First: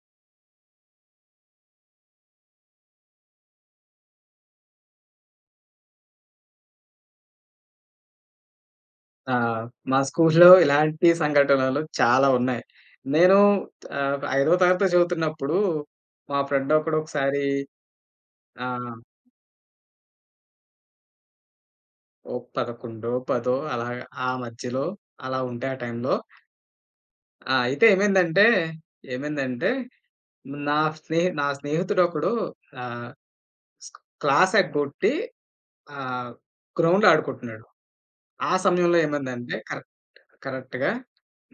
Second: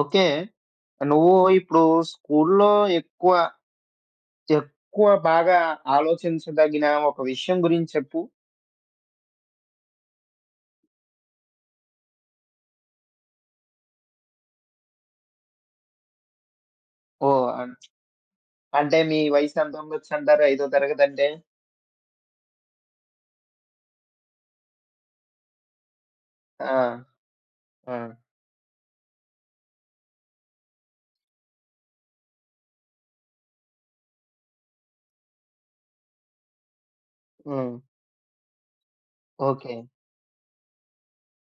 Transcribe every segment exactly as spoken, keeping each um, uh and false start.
Okay. నువ్వు ఇప్పుడు స్కూలులో ఎక్కువ, ఎక్కువ బాగా ఆలోచించదగిన ఒక విషయం గురించి చెప్పు. ఆ! మా స్కూల్‌లో ఇలాంటి సంఘటనలు చాలా ఉన్నాయి. నేను ఆహ్, ఐదో తరగతి చదువుతున్నప్పుడు మా ఫ్రెండ్ ఒకడు ఒకసారి ఓహ్! అన్ ఆహ్, అంటే మీ వయసు ఎంత ఉండొచ్చంటారు? ఐదో తరగతంటే? ఓ పదకొండు పది అలాగా ఆ మధ్యలో అలా ఉంటే ఆ టైంలో. ఆ! ఆ! అయితే ఆ! ఏమైందంటే, ఏమైందంటే నా స్నేహి నా స్నేహితుడొకడు ఆహ్, స్క్ క్లాస్ ఎగ్గొట్టి ఆహ్, గ్రౌండ్‌లో ఆడుకుంటున్నాడు. హ్మ్. ఆ సమయంలో ఏమైందంటే ఓకే. కరెక్ట్ కరెక్ట్‌గా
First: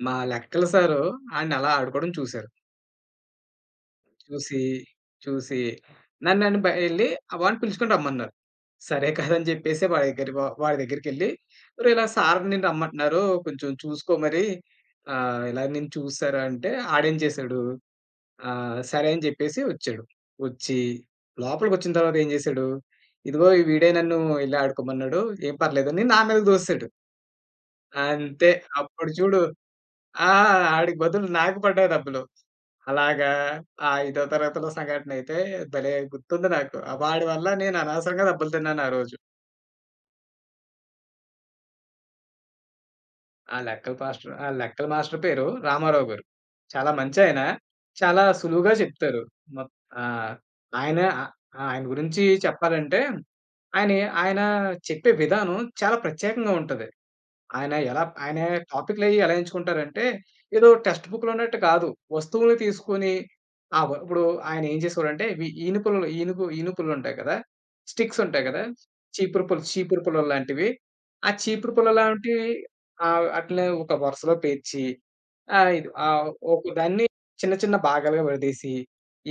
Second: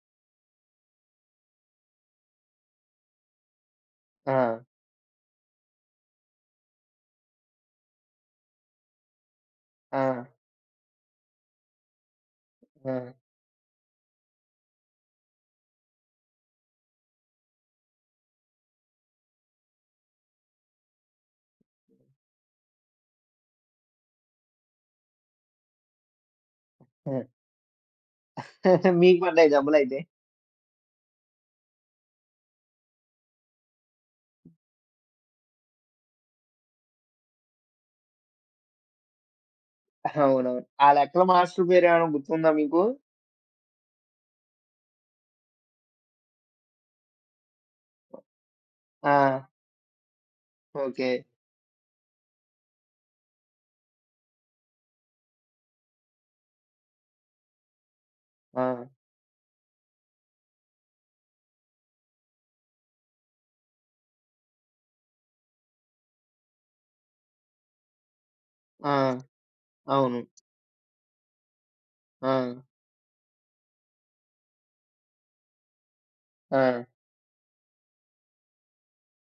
మా లెక్కల సారు ఆడిని అలా ఆడుకోవడం చూసారు. ఆ! చూసి, చూసి నన్ను నన్ను బ ఎళ్లి వాడిని పిలుచుకొని రమ్మన్నారు. సరే కాదని చెప్పేసి ఆ! వాడి దగ్గర వ వాడి దగ్గరికెళ్లి, "ఒరేయ్! ఇలా సార్ నిన్ను ఆ! రమ్మంటున్నారు. కొంచెం చూసుకో మరి." ఆహ్, ఇలా నేను చూసారా అంటే ఆడేం చేశాడు, ఆహ్, సరే అని చెప్పేసి వచ్చాడు. వచ్చి లోపలికొచ్చిన తర్వాత ఏం చేశాడు, "ఇదిగో ఈ వీడే నన్ను ఇలా ఆడుకోమన్నాడు. ఏం పర్లేదు" అని నా మీదకి దోసాడు. ఆ! అంతే. అప్పుడు మీకు చూడు. పడ్డాయి జబ్బులైతే? ఆ! ఆడికి బదులు నాకు పడ్డాయి డబ్బులు. అలాగా, ఆ ఐదో తరగతిలో సంఘటనైతే భలే గుర్తుంది నాకు. ఆ వాడి వల్ల నేను అనవసరంగా డబ్బులు తిన్నాను ఆ రోజు. అవునవును. ఆ లెక్కల మాస్టర్ పేరేమైనా గుర్తుందా మీకు? ఆ లెక్కల మాస్టర్ ఆ లెక్కల మాస్టర్ పేరు రామారావు గారు. చాలా మంచాయన. చాలా సులువుగా ఆ! చెప్తారు. మొత్ ఆ! ఆయన, ఓకే. ఆహ్, ఆయన గురించి చెప్పాలంటే, ఆయన ఆయన చెప్పే విధానం చాలా ప్రత్యేకంగా ఉంటది. ఆయన ఎలా ఆయన ఆ! టాపిక్‌లయ్యి ఎలా ఎంచుకుంటారంటే, ఏదో టెక్స్ట్ బుక్‌లో ఉన్నట్టు కాదు. వస్తువులు తీసుకొని, ఆ! వ ఇప్పుడు ఆయన ఏం చేసేవాడంటే, ఇవి ఈనుపులలు ఈనుపు ఈనుపులుంటాయి కదా! స్టిక్స్ ఉంటాయి కదా! ఆ! చీపురు పుల్ల చీపురు అవును. పుల్లలు లాంటివి. ఆ చీపురు పుల్ల ఆ! లాంటివి ఆహ్, అట్లనే ఒక వరుసలో పేర్చి, ఆహ్, ఇది ఆహ్, ఆ! ఒక దాన్ని చిన్న చిన్న భాగాలుగా విడదీసి,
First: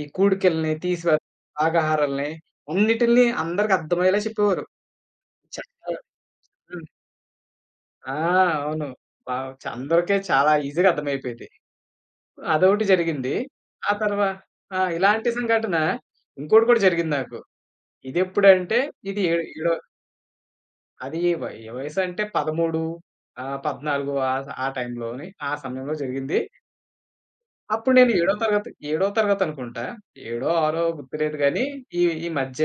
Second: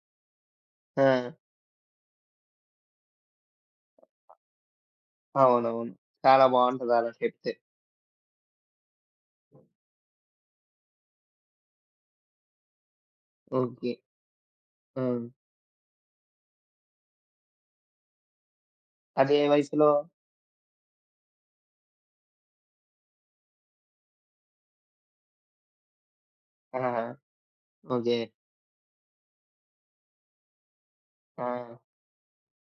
ఈ కూడికల్ని, ఆ! తీసివేత, భాగాహారాల్ని అన్నిటిల్ని అందరికి అర్థమయ్యేలా చెప్పేవారు. చెత్త అవునవును. హ్మ్. చాలా బావుంటది అలా చెప్తే. ఆ! అవును. వావ్! చ అందరికీ చాలా ఈజీ‌గా అర్థమైపోయేది. అదొకటి జరిగింది. ఓకే. ఆ తర్వా ఆ! హ్మ్. ఇలాంటి సంఘటన ఇంకోటి కూడా జరిగింది నాకు. ఇదెప్పుడంటే, ఇది అదే ఏడు ఏడో వయసులో అది వ ఏ వయసంటే పదమూడు, ఆహ్, పద్నాలుగు, ఆ స ఆ టైంలోని ఆ సమయంలో జరిగింది. ఆహా! అప్పుడు నేను ఓకే. ఏడో తరగతి ఏడో తరగతి అనుకుంటా. ఏడో, ఆరో గుర్తులేదు ఆ! గానీ ఈ ఈ మధ్య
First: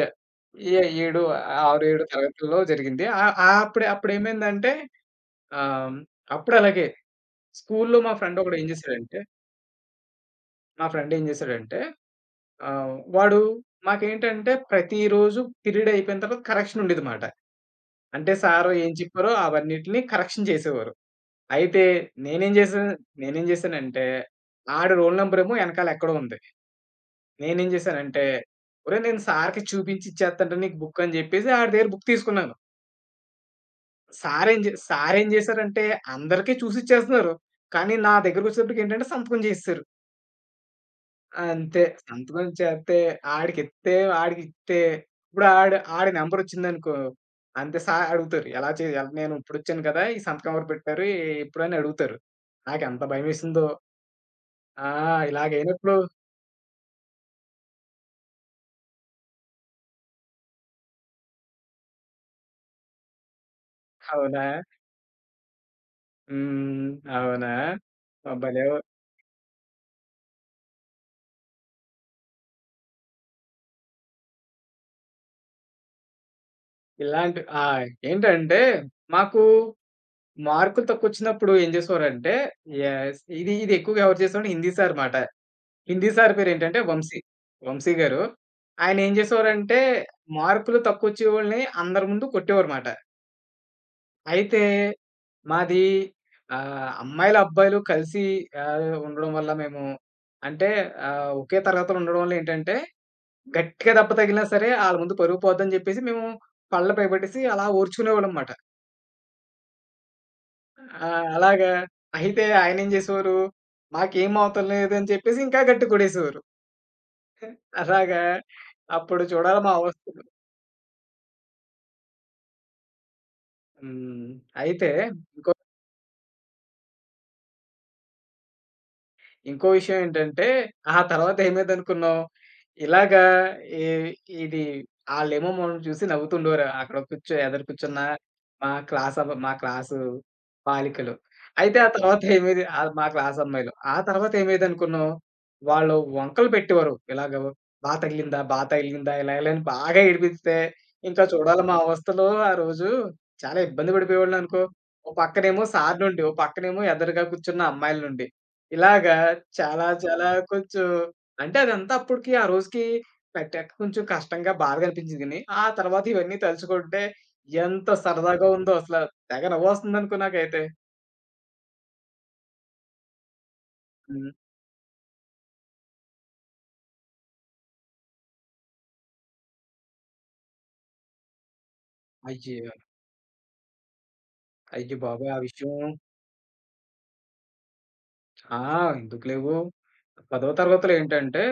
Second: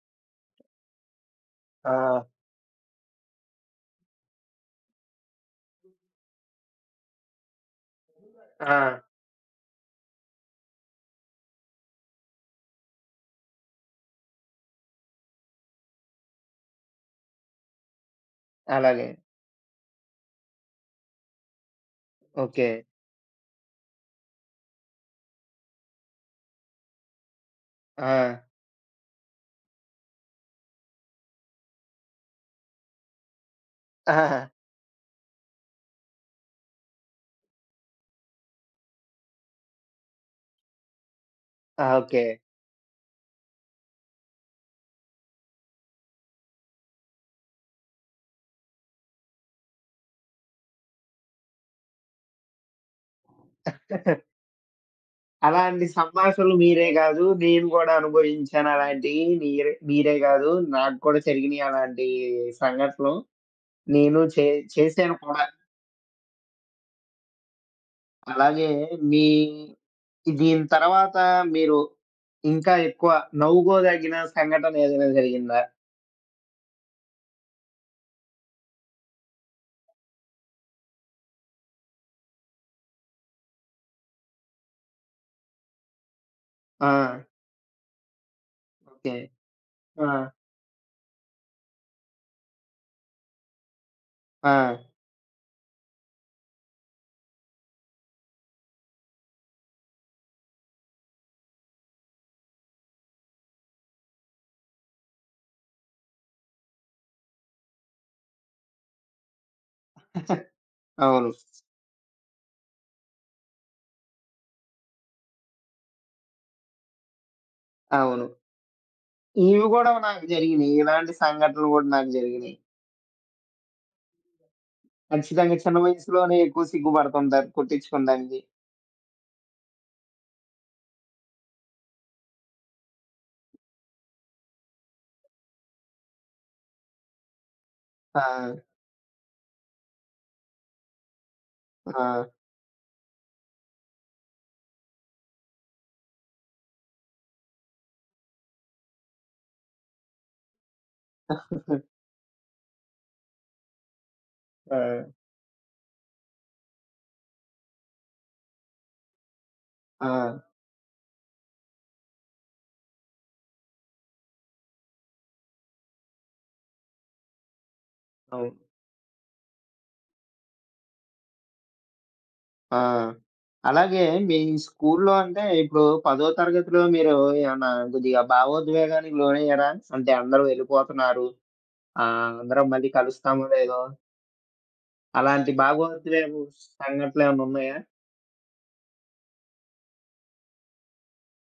ఏ ఏడు, ఆరు, ఆ! ఏడు తరగతుల్లో జరిగింది. ఆ ఆ అప్పుడు అప్పుడేమైందంటే, ఆహ్, అప్పుడు అలాగే స్కూల్లో మా ఫ్రెండొకడు ఏం ఆ! జేశాడంటే మా ఫ్రెండ్ ఏం జేశాడంటే, ఆహ్, వాడు, మాకేంటంటే ప్రతిరోజు పీరియడ్ అయిపోయిన తర్వాత కరెక్షన్ ఉండేది మాట. అంటే సారు ఏం అలాగే. చెప్పారో అవన్నిటిని కరెక్షన్ చేసేవారు. అయితే నేనేం ఓకే. జేశా నేనేం జేశానంటే, ఆడి రోల్ నంబర్ ఏమో ఎనకాల ఎక్కడో ఉంది. నేనేం ఆ! జేశానంటే, "ఒరేయ్! నేను సార్‌కి చూపించి ఇచ్చేత్తండ్రా నీకు బుక్" అని జెప్పేసి ఆడి దగ్గర బుక్ తీసుకున్నాను. ఆ! సార్ ఏం జే సార్ ఏం జేశారంటే, అందరికీ చూసిచ్చేస్తున్నారు. కానీ నా దగ్గరకొచ్చేటప్పటికి ఏంటంటే సంతకం జేసేసారు. అంతే. ఆ! ఓకే. సంతకం చేత్తే ఆడికిత్తే, ఆడికిత్తే, ఇప్పుడు ఆడు ఆడి నంబరొచ్చిందనుకో, అంతే, సా అడుగుతారు. ఎలా చే ఎలా నేను ఇప్పుడొచ్చాను కదా! ఈ సంతకం ఎవరు పెట్టారు? ఎప్పుడు అని అడుగుతారు. నాకెంత భయమేసిందో. ఆ! అలాంటి ఇలాగైనప్పుడు సంభాషణలు మీరే గాదు, నేను గూడా అనుభవించాను అలాంటియి. మీరే మీరే గాదు, నాకు కూడా జరిగినియి అలాంటి సంఘటనలు. నేను అవునా? చే చేశాను కూడా. హ్మ్. అవునా? ఆహ్, భలే అలాగే మీ దీని తర్వాత మీరు ఇంకా ఎక్కువ నవ్వుకోదగిన సంఘటన ఏదైనా జరిగిందా? ఇలాంటి. ఆ! ఏంటంటే, మాకు మార్కులు తక్కువొచ్చినప్పుడు ఏం జేసేవారంటే, యస్, ఇది ఇది ఎక్కువగా ఎవరు చేసేవారంటే హిందీ సార్ మాట. హిందీ సార్ పేరేంటంటే ఆ! వంశీ. వంశీ గారు. ఆయనేం ఓకే. జేసేవారంటే, ఆ! మార్కులు తక్కువొచ్చేవోళ్ళని అందరి ముందు కొట్టేవారుమాట. ఆ! అయితే మాది, ఆహ్, అమ్మాయిలు, అబ్బాయిలు కలిసి ఆహ్, ఉండడం వల్ల మేము, అంటే ఆహ్, ఒకే తరగతిలో ఉండడం వల్ల ఏంటంటే, గట్టిగా దెబ్బ తగిలినా సరే ఆళ్ళ ముందు పరువు పోద్దని జెప్పేసి మేము పళ్ళు పైబట్టేసి అలా ఓర్చుకునేవాళ్ళంమాట. ఆ! అవును. అలాగా, అయితే ఆయనేం జేసేవారు, మాకేం అవుతల్లేదని చెప్పేసి ఇంకా గట్టిగా కొట్టేసేవారు. అలాగా. అవును. అప్పుడు చూడాలి ఇవి మా గూడా అవస్థలు. నాకు జరిగినియి. ఇలాంటి సంఘటనలు గూడా నాకు జరిగినియి. హ్మ్. అయితే ఇంకో ఖచ్చితంగా చిన్న వయసులోనే ఎక్కువ సిగ్గుపడుతుంటారు కుట్టించుకోడానికి. ఇంకో విషయం ఏంటంటే, ఆ తర్వాత ఏమైందనుకున్నావు? ఇలాగా, ఈ ఇది ఆళ్ళేమో మనల్ని చూసి నవ్వుతుండేవారు. అక్కడ కూర్చో ఎదురు కూర్చున్న ఆ! మా క్లాస్ అబ్ మా క్లాసు బాలికలు. అయితే ఆ ఆ! తర్వాత ఏమైంది, ఆహ్, మా క్లాస్ అమ్మాయిలు. ఆ తర్వాత ఏమైందనుకున్నావు? వాళ్ళు వంకలు పెట్టేవారు. ఇలాగ, "బా తగిలిందా? బా తగిలిందా?" ఇలా ఇలా అని బాగా ఏడిపిస్తే, ఇంకా చూడాలి మా అవస్థలో ఆ రోజు. చాలా ఇబ్బంది పడిపోయేవాడిననుకో. ఆ! ఓ పక్కనేమో సార్ నుండి, ఓ పక్కనేమో ఎదురుగా కూర్చున్న అమ్మాయిల నుండి. ఇలాగా, చాలా ఆ! చాలా కొంచెం అంటే అదంతా అప్పటికి ఆ రోజుకి పెట్టాక కొంచెం కష్టంగా, బాధగా అనిపించింది గాని, ఆ తర్వాత ఇవన్నీ తలుచుకుంటే ఎంత సరదాగా అవును. ఉందో అసల, తెగ నవ్వొస్తుందనుకో నాకైతే. ఆ! అలాగే హ్మ్. మీ స్కూల్లో అంటే ఇప్పుడు 10థ్ తరగతిలో మీరు ఏమన్నా కొద్దిగా భావోద్వేగానికి లోనయ్యారా? అంటే అందరూ వెళ్ళిపోతున్నారు. ఆహ్, అందరం అయ్యో! మళ్ళీ కలుస్తామో లేదో అయ్య బాబోయ్! ఆ అలాంటి విషయం. భావోద్వేగ సంఘటనలేమన్నా ఉన్నాయా? ఆ! ఎందుకు లేవు. పదో తరగతిలో ఏంటంటే,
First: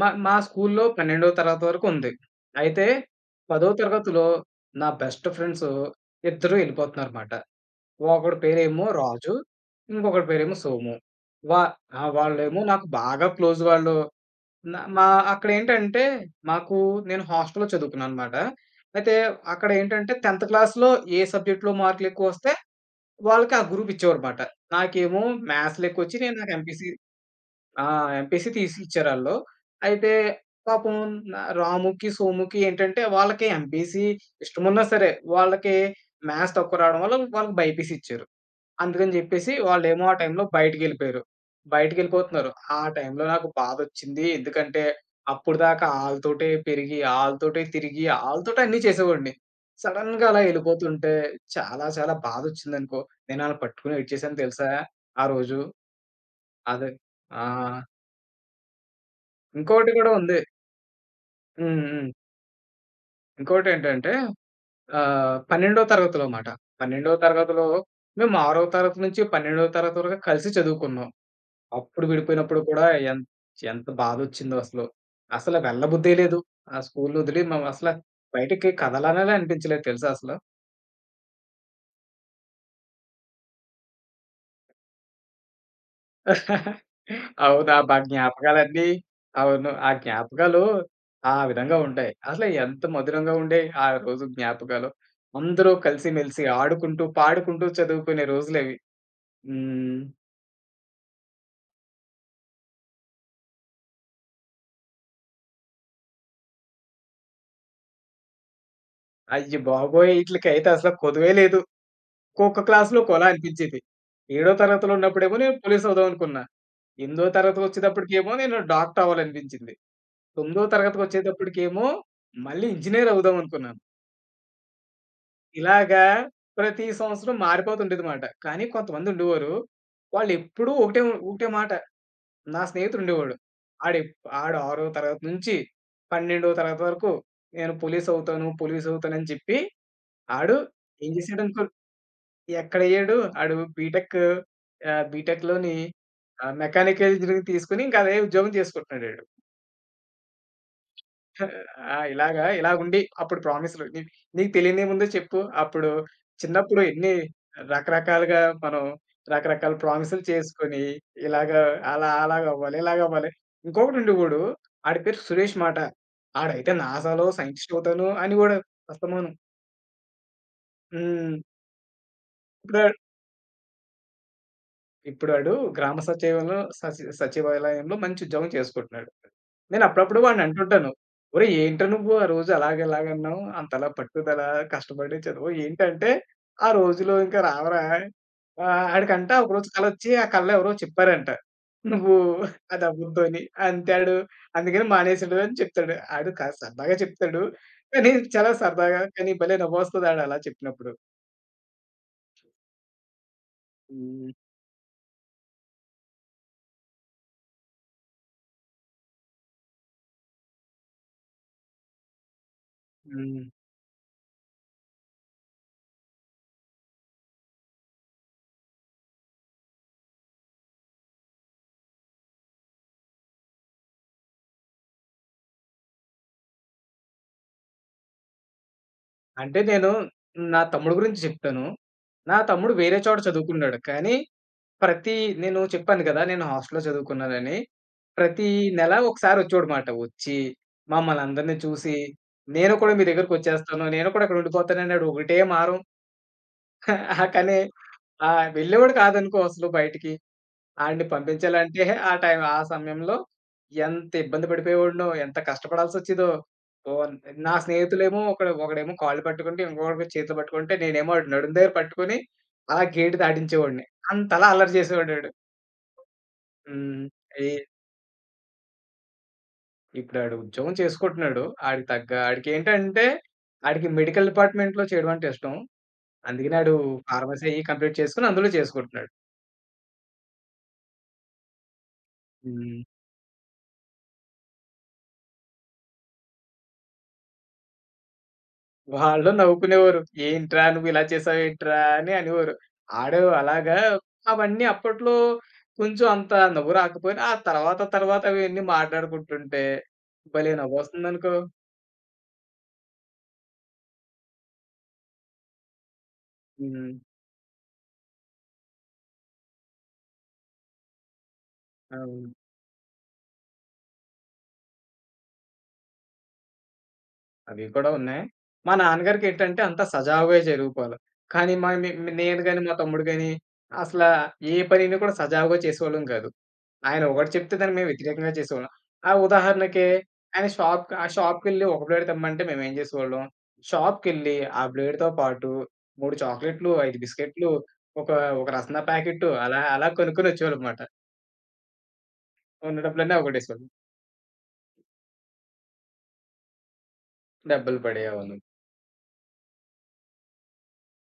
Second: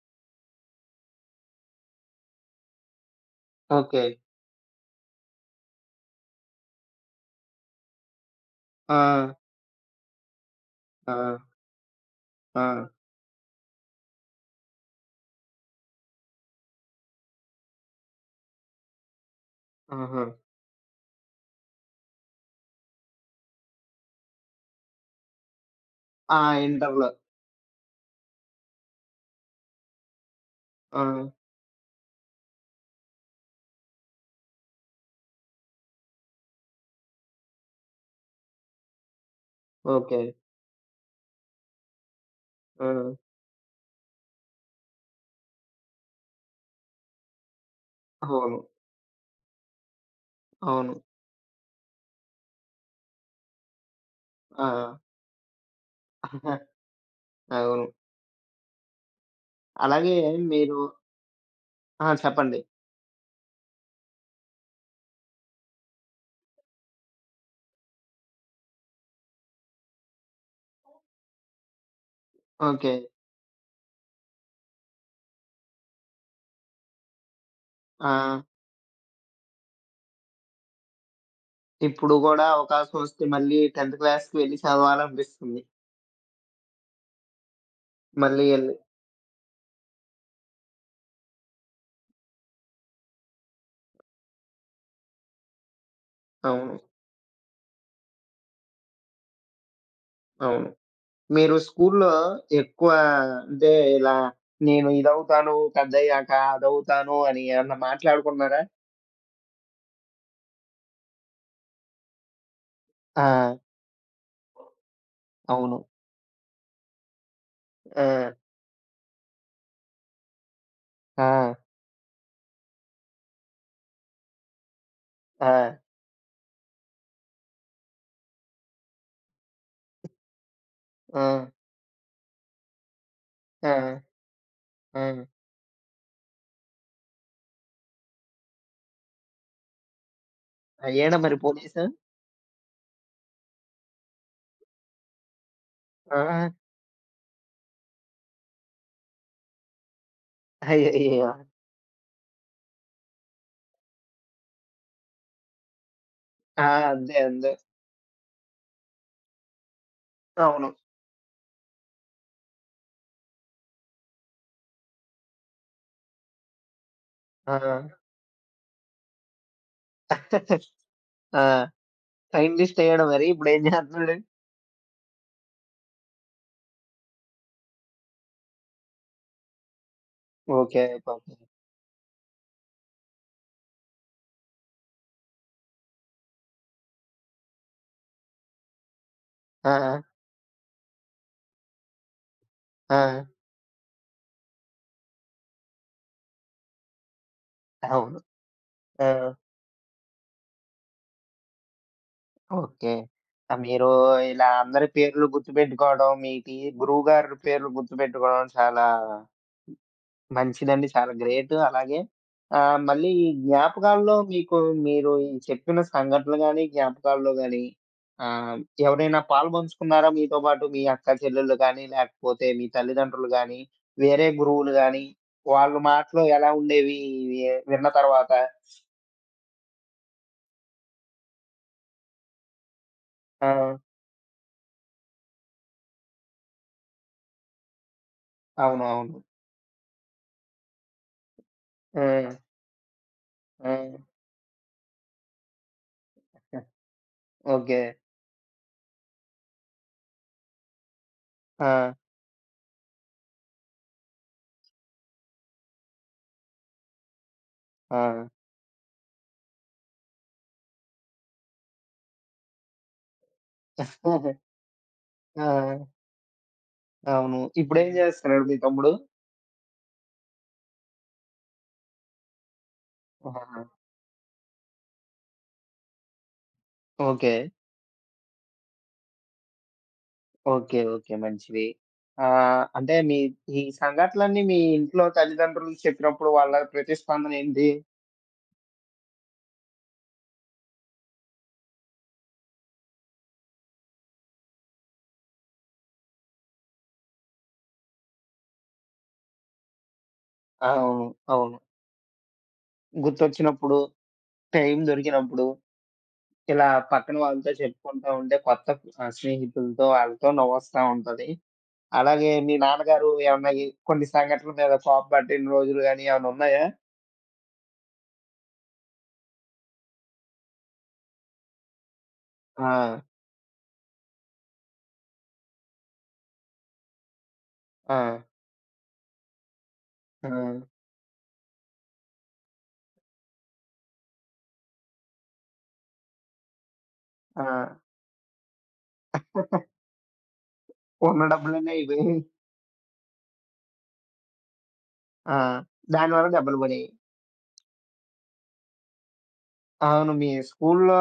మా మా స్కూల్లో పన్నెండో తరగతి వరకు ఉంది. అయితే 10వ ఓకే. తరగతిలో నా బెస్ట్ ఫ్రెండ్స్ ఇద్దరు ఎళ్ళిపోతున్నారమాట. ఒకడి పేరేమో ఆ! రాజు. ఇంకొకడి పేరేమో సోము. ఆ! వా ఆ! వాళ్ళేమో ఆ! నాకు బాగా క్లోజ్ వాళ్ళు. నా మా అక్కడేంటంటే మాకు, నేను హాస్టల్‌లో చదువుకున్నాననమాట. అయితే అక్కడేంటంటే ఆహా! 10థ్ క్లాస్‌లో ఏ సబ్జెక్ట్‌లో మార్కులెక్కువొస్తే వాళ్ళకి ఆ గ్రూప్ ఇచ్చేవారుమాట. నాకేమో మ్యాథ్స్‌లో ఎక్కువొచ్చి నేను ఆ! నాకు ఎంపీసీ, ఇంటర్‌లో. ఆ! ఎంపీసీ తీసి ఇచ్చారాళ్ళు. అయితే పాపం ఆ! నా రాముకి, సోముకి ఏంటంటే వాళ్ళకి ఎంపీసీ ఇష్టమున్నా సరే వాళ్ళకి మ్యాథ్స్ తక్కువ రావడం వల్ల వాళ్ళకి బైపీసీ ఇచ్చారు. అందుకని జెప్పేసి వాళ్ళేమో ఆ ఓకే. టైంలో బయటికెళ్ళిపోయారు. బయటికెళ్ళిపోతున్నారు. ఆ ఆ! టైంలో నాకు బాధొచ్చింది. ఎందుకంటే అప్పటిదాకా ఆళ్ళతోటే పెరిగి, ఆళ్ళతోటే తిరిగి, అవును. ఆళ్ళతోటే అన్నీ చేసేవాడిని. సడెన్‌గా అలా అవును. ఎళ్ళిపోతుంటే చాలా చాలా బాధొచ్చిందనుకో. నేను ఆళ్ళని పట్టుకొని ఏడ్చేసాను ఆ! తెలుసా ఆ రోజు. అదే, ఆ! అవును. ఇంకోటి అలాగే గూడా ఉంది. మీరు హ్మ్. ఆ! హ్మ్. చెప్పండి. ఇంకోటేంటంటే, ఆహ్, పన్నెండో తరగతిలో మాట. పన్నెండో తరగతిలో మేము ఆరో తరగతి నుంచి పన్నెండో తరగతి వరకు కలిసి చదువుకున్నాం. అప్పుడు విడిపోయినప్పుడు కూడా ఓకే. ఎంత ఎంత బాధొచ్చిందో అసలు. అసలు వెళ్ళబుద్దే లేదు. ఆ స్కూల్ వదిలి మనం అసల ఆ! బయటికి కదలాలనే అనిపించలేదు తెలుసా అసలు. ఇప్పుడు గూడా అవకాశం వస్తే మళ్ళీ 10థ్ క్లాస్‌కి వెళ్లి చదవాలనిపిస్తుంది. అవును, ఆ మా మళ్ళీ ఎళ్లి జ్ఞాపకాలన్నీ, అవును, ఆ జ్ఞాపకాలు ఆ విధంగా ఉంటాయి. అసలు ఎంత మధురంగా ఉండేయి ఆ రోజు జ్ఞాపకాలు. అందరూ కలిసిమెలిసి అవును. ఆడుకుంటూ, పాడుకుంటూ చదువుకునే రోజులవి. హ్మ్. అవును. మీరు స్కూల్లో ఎక్కువ అంటే ఇలా నేను ఇదవుతాను పెద్దయ్యాక, అదవుతాను అని ఏమన్నా మాట్లాడుకున్నారా? అయ్య బాబోయ్! ఈట్లికైతే అసలు కొదువే లేదు. ఒక్కొక్క క్లాస్‌లో ఆ! ఒకోలా అనిపించేది. ఏడో తరగతిలో ఉన్నప్పుడేమో నేను అవును. పోలీస్ అవుదాం అనుకున్నా. ఎనిమిదో తరగతికొచ్చేటప్పటికేమో ఆ! నేను డాక్టర్ అవ్వాలనిపించింది. తొమ్మిదో ఆ! తరగతికొచ్చేటప్పటికేమో మళ్ళీ ఇంజినీర్ అవుదాం అనుకున్నాను. ఆ! ఇలాగా, ప్రతి సంవత్సరం మారిపోతుండేది మాట. కానీ కొంతమందుండేవారు. వాళ్ళెప్పుడూ ఒకటే ఆ! ఒకటే మాట. నా స్నేహితుడుండేవాడు. ఆ! ఆడెప్ ఆడు ఎప్- ఆడు ఆరో ఆ! తరగతి నుంచి పన్నెండో తరగతి వరకు నేను పోలీస్ అవుతాను, పోలీస్ అవుతానని చెప్పి ఆడు ఏం అయ్యాడా మరి చేసాడనుకో, పోలీసు? ఎక్కడయ్యాడు ఆడు బీటెక్, ఆహ్, బీటెక్‌లోని ఆ! ఆహ్, మెకానికల్ ఇంజినీరింగ్ తీసుకొని ఇంకా అదే ఉద్యోగం చేసుకుంటున్నాడాడు. అయ్యయ్యో! ఆ! ఇలాగా ఇలాగుండి అప్పుడు ప్రామిస్‌లు నీ నీకు తెలియనిముందే చెప్పు. అప్పుడు ఆ! చిన్నప్పుడు ఎన్ని అంతే. అంతే. రకరకాలుగా మనం రకరకాల ప్రామిస్‌లు అవును. చేసుకొని ఇలాగా, అలా అలాగవ్వాలి, ఇలాగవ్వాలి. ఇంకొకడుండి వోడు, ఆడి పేరు సురేష్ మాట. ఆడైతే నాసాలో ఆ! సైంటిస్ట్ అవుతాను అని వోడు అస్తమాను. హ్మ్. ఆ! సైంటిస్ట్ ఇప్పుడు అయ్యాడు మరి ఇప్పుడేం జేస్తున్నాడు? ఇప్పుడు ఆడు గ్రామ సచివాలయంలో సచి సచివాలయంలో మంచి ఉద్యోగం చేసుకుంటున్నాడు. నేను అప్పుడప్పుడు వాడిని ఓకే. అంటుంటాను. పాపం. "ఒరేయ్! ఏంట్రా నువ్వు ఆ రోజు అలాగ ఇలాగన్నావు? అంతలా పట్టుదల, కష్టపడి చదువు ఏంటంటే, ఆ రోజులు ఇంకా రావురా." ఆహ్, ఆడికంట ఒకరోజు ఆ! కలొచ్చి ఆ కళలో ఎవరో చెప్పారంట, "నువ్వు అది అవ్వుద్దు" ఆ! అని. అంతే ఆడు అందుకని మానేసాడు అని చెప్తాడు. ఆడు కాస్త సరదాగా చెప్తాడు. కానీ అవును. చాలా సరదాగా, ఆ! కానీ భలే నవ్వొస్తది ఆడు అలా చెప్పినప్పుడు. ఓకే. ఆ! మీరు హ్మ్. ఇలా అందరి పేర్లు గుర్తుపెట్టుకోవడం, మీకి గురువుగారి పేర్లు గుర్తుపెట్టుకోవడం చాలా మంచిదండి. చాలా గ్రేట్. అలాగే ఆహ్, మళ్ళీ ఈ హ్మ్. జ్ఞాపకాల్లో మీకు మీరు ఈ చెప్పిన సంఘటనలు గాని, జ్ఞాపకాల్లో గాని ఆహ్, ఎవరైనా పాలుపంచుకున్నారా మీతో పాటు? మీ అక్క చెల్లెళ్ళు గాని, లేకపోతే మీ తల్లిదండ్రులు గాని, వేరే గురువులు గాని, వాళ్ళ మాటలు ఎలా ఉండేవి ఇవి విన్న తర్వాత? అంటే నేను నా తమ్ముడు గురించి చెప్తాను. నా తమ్ముడు వేరే చోట ఆ! చదువుకున్నాడు. కానీ ప్రతి నేను చెప్పాను కదా! నేను హాస్టల్‌లో చదువుకున్నానని. ప్రతి అవును. నెల అవును. ఒకసారి వచ్చేవాడుమాట. వచ్చి మమ్మల్ని అందరిని చూసి, హ్మ్. "నేను కూడా మీ దగ్గరికొచ్చేస్తాను. హ్మ్. నేను కూడా అక్కడ ఉండిపోతాను" అన్నాడు. ఒకటే మారం. కానీ ఓకే. ఆహ్, వెళ్ళేవాడు కాదనుకో అసలు బయటికి. ఆడిని పంపించాలంటే ఆ! ఆ టైం ఆ సమయంలో ఎంత ఇబ్బంది పడిపోయేవాడినో, ఎంత కష్టపడాల్సొచ్చేదో. ఓన్ నా ఆ! స్నేహితులేమో ఒకడు ఒకడేమో కాళ్ళు పట్టుకుంటే, ఇంకొకడు చేతులు పట్టుకుంటే, నేనేమో ఆడి నడుము దగ్గర పట్టుకొని, అలా గేటు దాటించేవాడిని. అంతలా అల్లరి చేసేవాడాడు. ఆ! హ్మ్. అవును. ఈ ఇప్పుడేం చేస్తున్నాడు మీ తమ్ముడు? ఇప్పుడాడు ఉద్యోగం చేసుకుంటున్నాడు. ఆడికి తగ్గ ఆడికేంటంటే, ఆహా! ఆడికి మెడికల్ డిపార్ట్‌మెంట్‌లో చేయడం అంటే ఇష్టం. అందుకనే ఆడు ఓకే. ఫార్మసీ అయ్యి కంప్లీట్ చేసుకొని అందులో చేసుకుంటున్నాడు. ఓకే. ఓకే. మంచిది. ఆహ్, హ్మ్. అంటే మీ ఈ సంఘటనలన్నీ మీ ఇంట్లో తల్లిదండ్రులకు చెప్పినప్పుడు వాళ్ళ ప్రతిస్పందన ఏంటి? వాళ్ళు నవ్వుకునేవారు. "ఏంట్రా నువ్విలా చేసావేంట్రా" అని అనేవారు. ఆడు అలాగా అవన్నీ అప్పట్లో కొంచెం అంత నవ్వు రాకపోయినా, ఆ తర్వాత తర్వాత అవన్నీ మాట్లాడుకుంటుంటే భలే అవును. నవ్వొస్తుందనుకో. అవును. గుర్తొచ్చినప్పుడు, టైం దొరికినప్పుడు ఇలా హ్మ్. పక్కన వాళ్ళతో చెప్పుకుంటా ఉంటే కొత్త ఆహ్, స్నేహితులతో ఆళ్ళతో నవ్వొస్తా ఉంటది. అవును. అలాగే మీ నాన్నగారు ఏమన్నా ఈ కొన్ని సంఘటనల మీద కోపపడిన రోజులు గాని ఏమన్నా ఉన్నాయా? అవి కూడా ఉన్నాయి. మా నాన్నగారికేంటంటే అంతా సజావుగా జరిగిపోవాలి. కానీ మా నే నేను గాని, ఆ! మా తమ్ముడు గాని అసల ఏ పనిని కూడా సజావుగా చేసేవాళ్ళం కాదు. ఆయన ఒకటి చెప్తే దానికి మేము ఆ! వ్యతిరేకంగా చేసేవాళ్ళం. ఆ ఉదాహరణకి ఆ! ఆయన షాప్‌కి ఆ షాప్‌కెళ్ళి ఒక బ్లేడ్ తెమ్మంటే మేమేం చేసేవాళ్ళం, షాప్‌కెళ్ళి ఆ బ్లేడ్‌తో పాటు మూడు చాక్లెట్లు, అయిదు ఆ! బిస్కెట్లు, ఒక ఒక రసన ప్యాకెట్టు అలా అలా కొనుక్కొనొచ్చేవాళ్ళనమాట. ఉన్న డబ్బులన్నీ అయిపోయాయి. ఉన్న డబ్బులన్నీ అవకొట్టేసేవాళ్ళం. ఆ! దానివల్ల దెబ్బలు పడాయి. డబ్బులు పడేవను. అవును. మీ స్కూల్లో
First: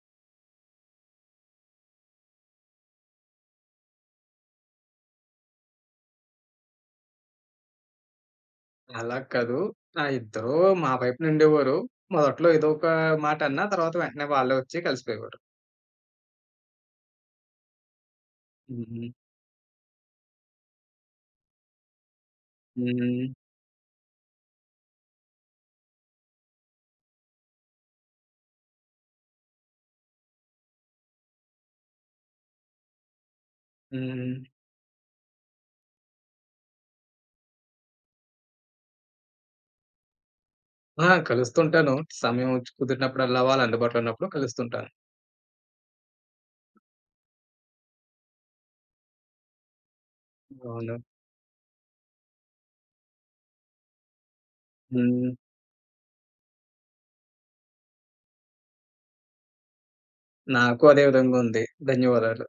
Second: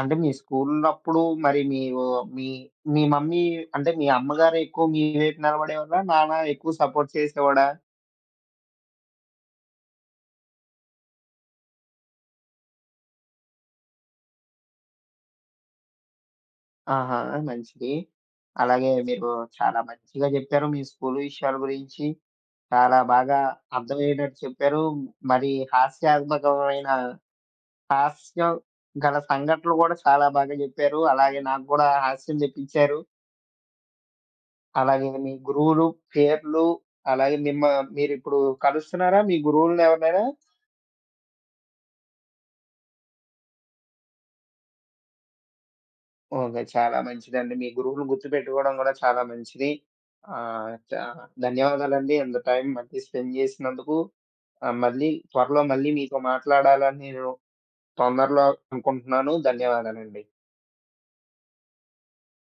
అంటే మీ స్కూలున్నప్పుడు మరి మీవు మీ మీ మమ్మీ అంటే మీ అమ్మగారు ఎక్కువ మీ వైపు నిలబడేవాళ్ళా? నాన్న ఎక్కువ సపోర్ట్ చేసేవాడా? అలా కాదు. ఆ ఇద్దరూ మా వైపున ఉండేవారు. మొదట్లో ఏదో ఒక మాట అన్నా తర్వాత వెంటనే వాళ్ళే వచ్చి కలిసిపోయేవారు. ఆహా! మంచిది. అలాగే హ్మ్. మీరు చాలా మంచిగా చెప్పారు మీ స్కూలు విషయాల గురించి. చాలా హ్మ్. బాగా అర్థమయ్యేటట్టు చెప్పారు. మరి హాస్యాత్మకమైన హాస్యం గల సంఘటనలు గూడా చాలా బాగా చెప్పారు. అలాగే నాకు గూడా హాస్యం తెప్పించారు. హ్మ్. అలాగే మీ గురువులు, పేర్లు అలాగే మిమ్మ మీరిప్పుడు కలుస్తున్నారా మీ గురువులనెవరినైనా? ఆ! కలుస్తుంటాను. సమయం కుదిరినప్పుడల్లా వాళ్ళు అందుబాటులో ఉన్నప్పుడు కలుస్తుంటాను. ఓకే. చాలా మంచిదండి. మీ గురువులు గుర్తుపెట్టుకోవడం గూడా చాలా మంచిది. ఆహ్, అవును. చా ధన్యవాదాలండి. అంత టైం మళ్ళీ స్పెండ్ చేసినందుకు. ఆహ్, మళ్ళీ హ్మ్. త్వరలో మళ్ళీ మీతో మాట్లాడాలని నేను తొందరలో అనుకుంటున్నాను. ధన్యవాదాలండి. నాకు అదే విధంగా ఉంది. ధన్యవాదాలు.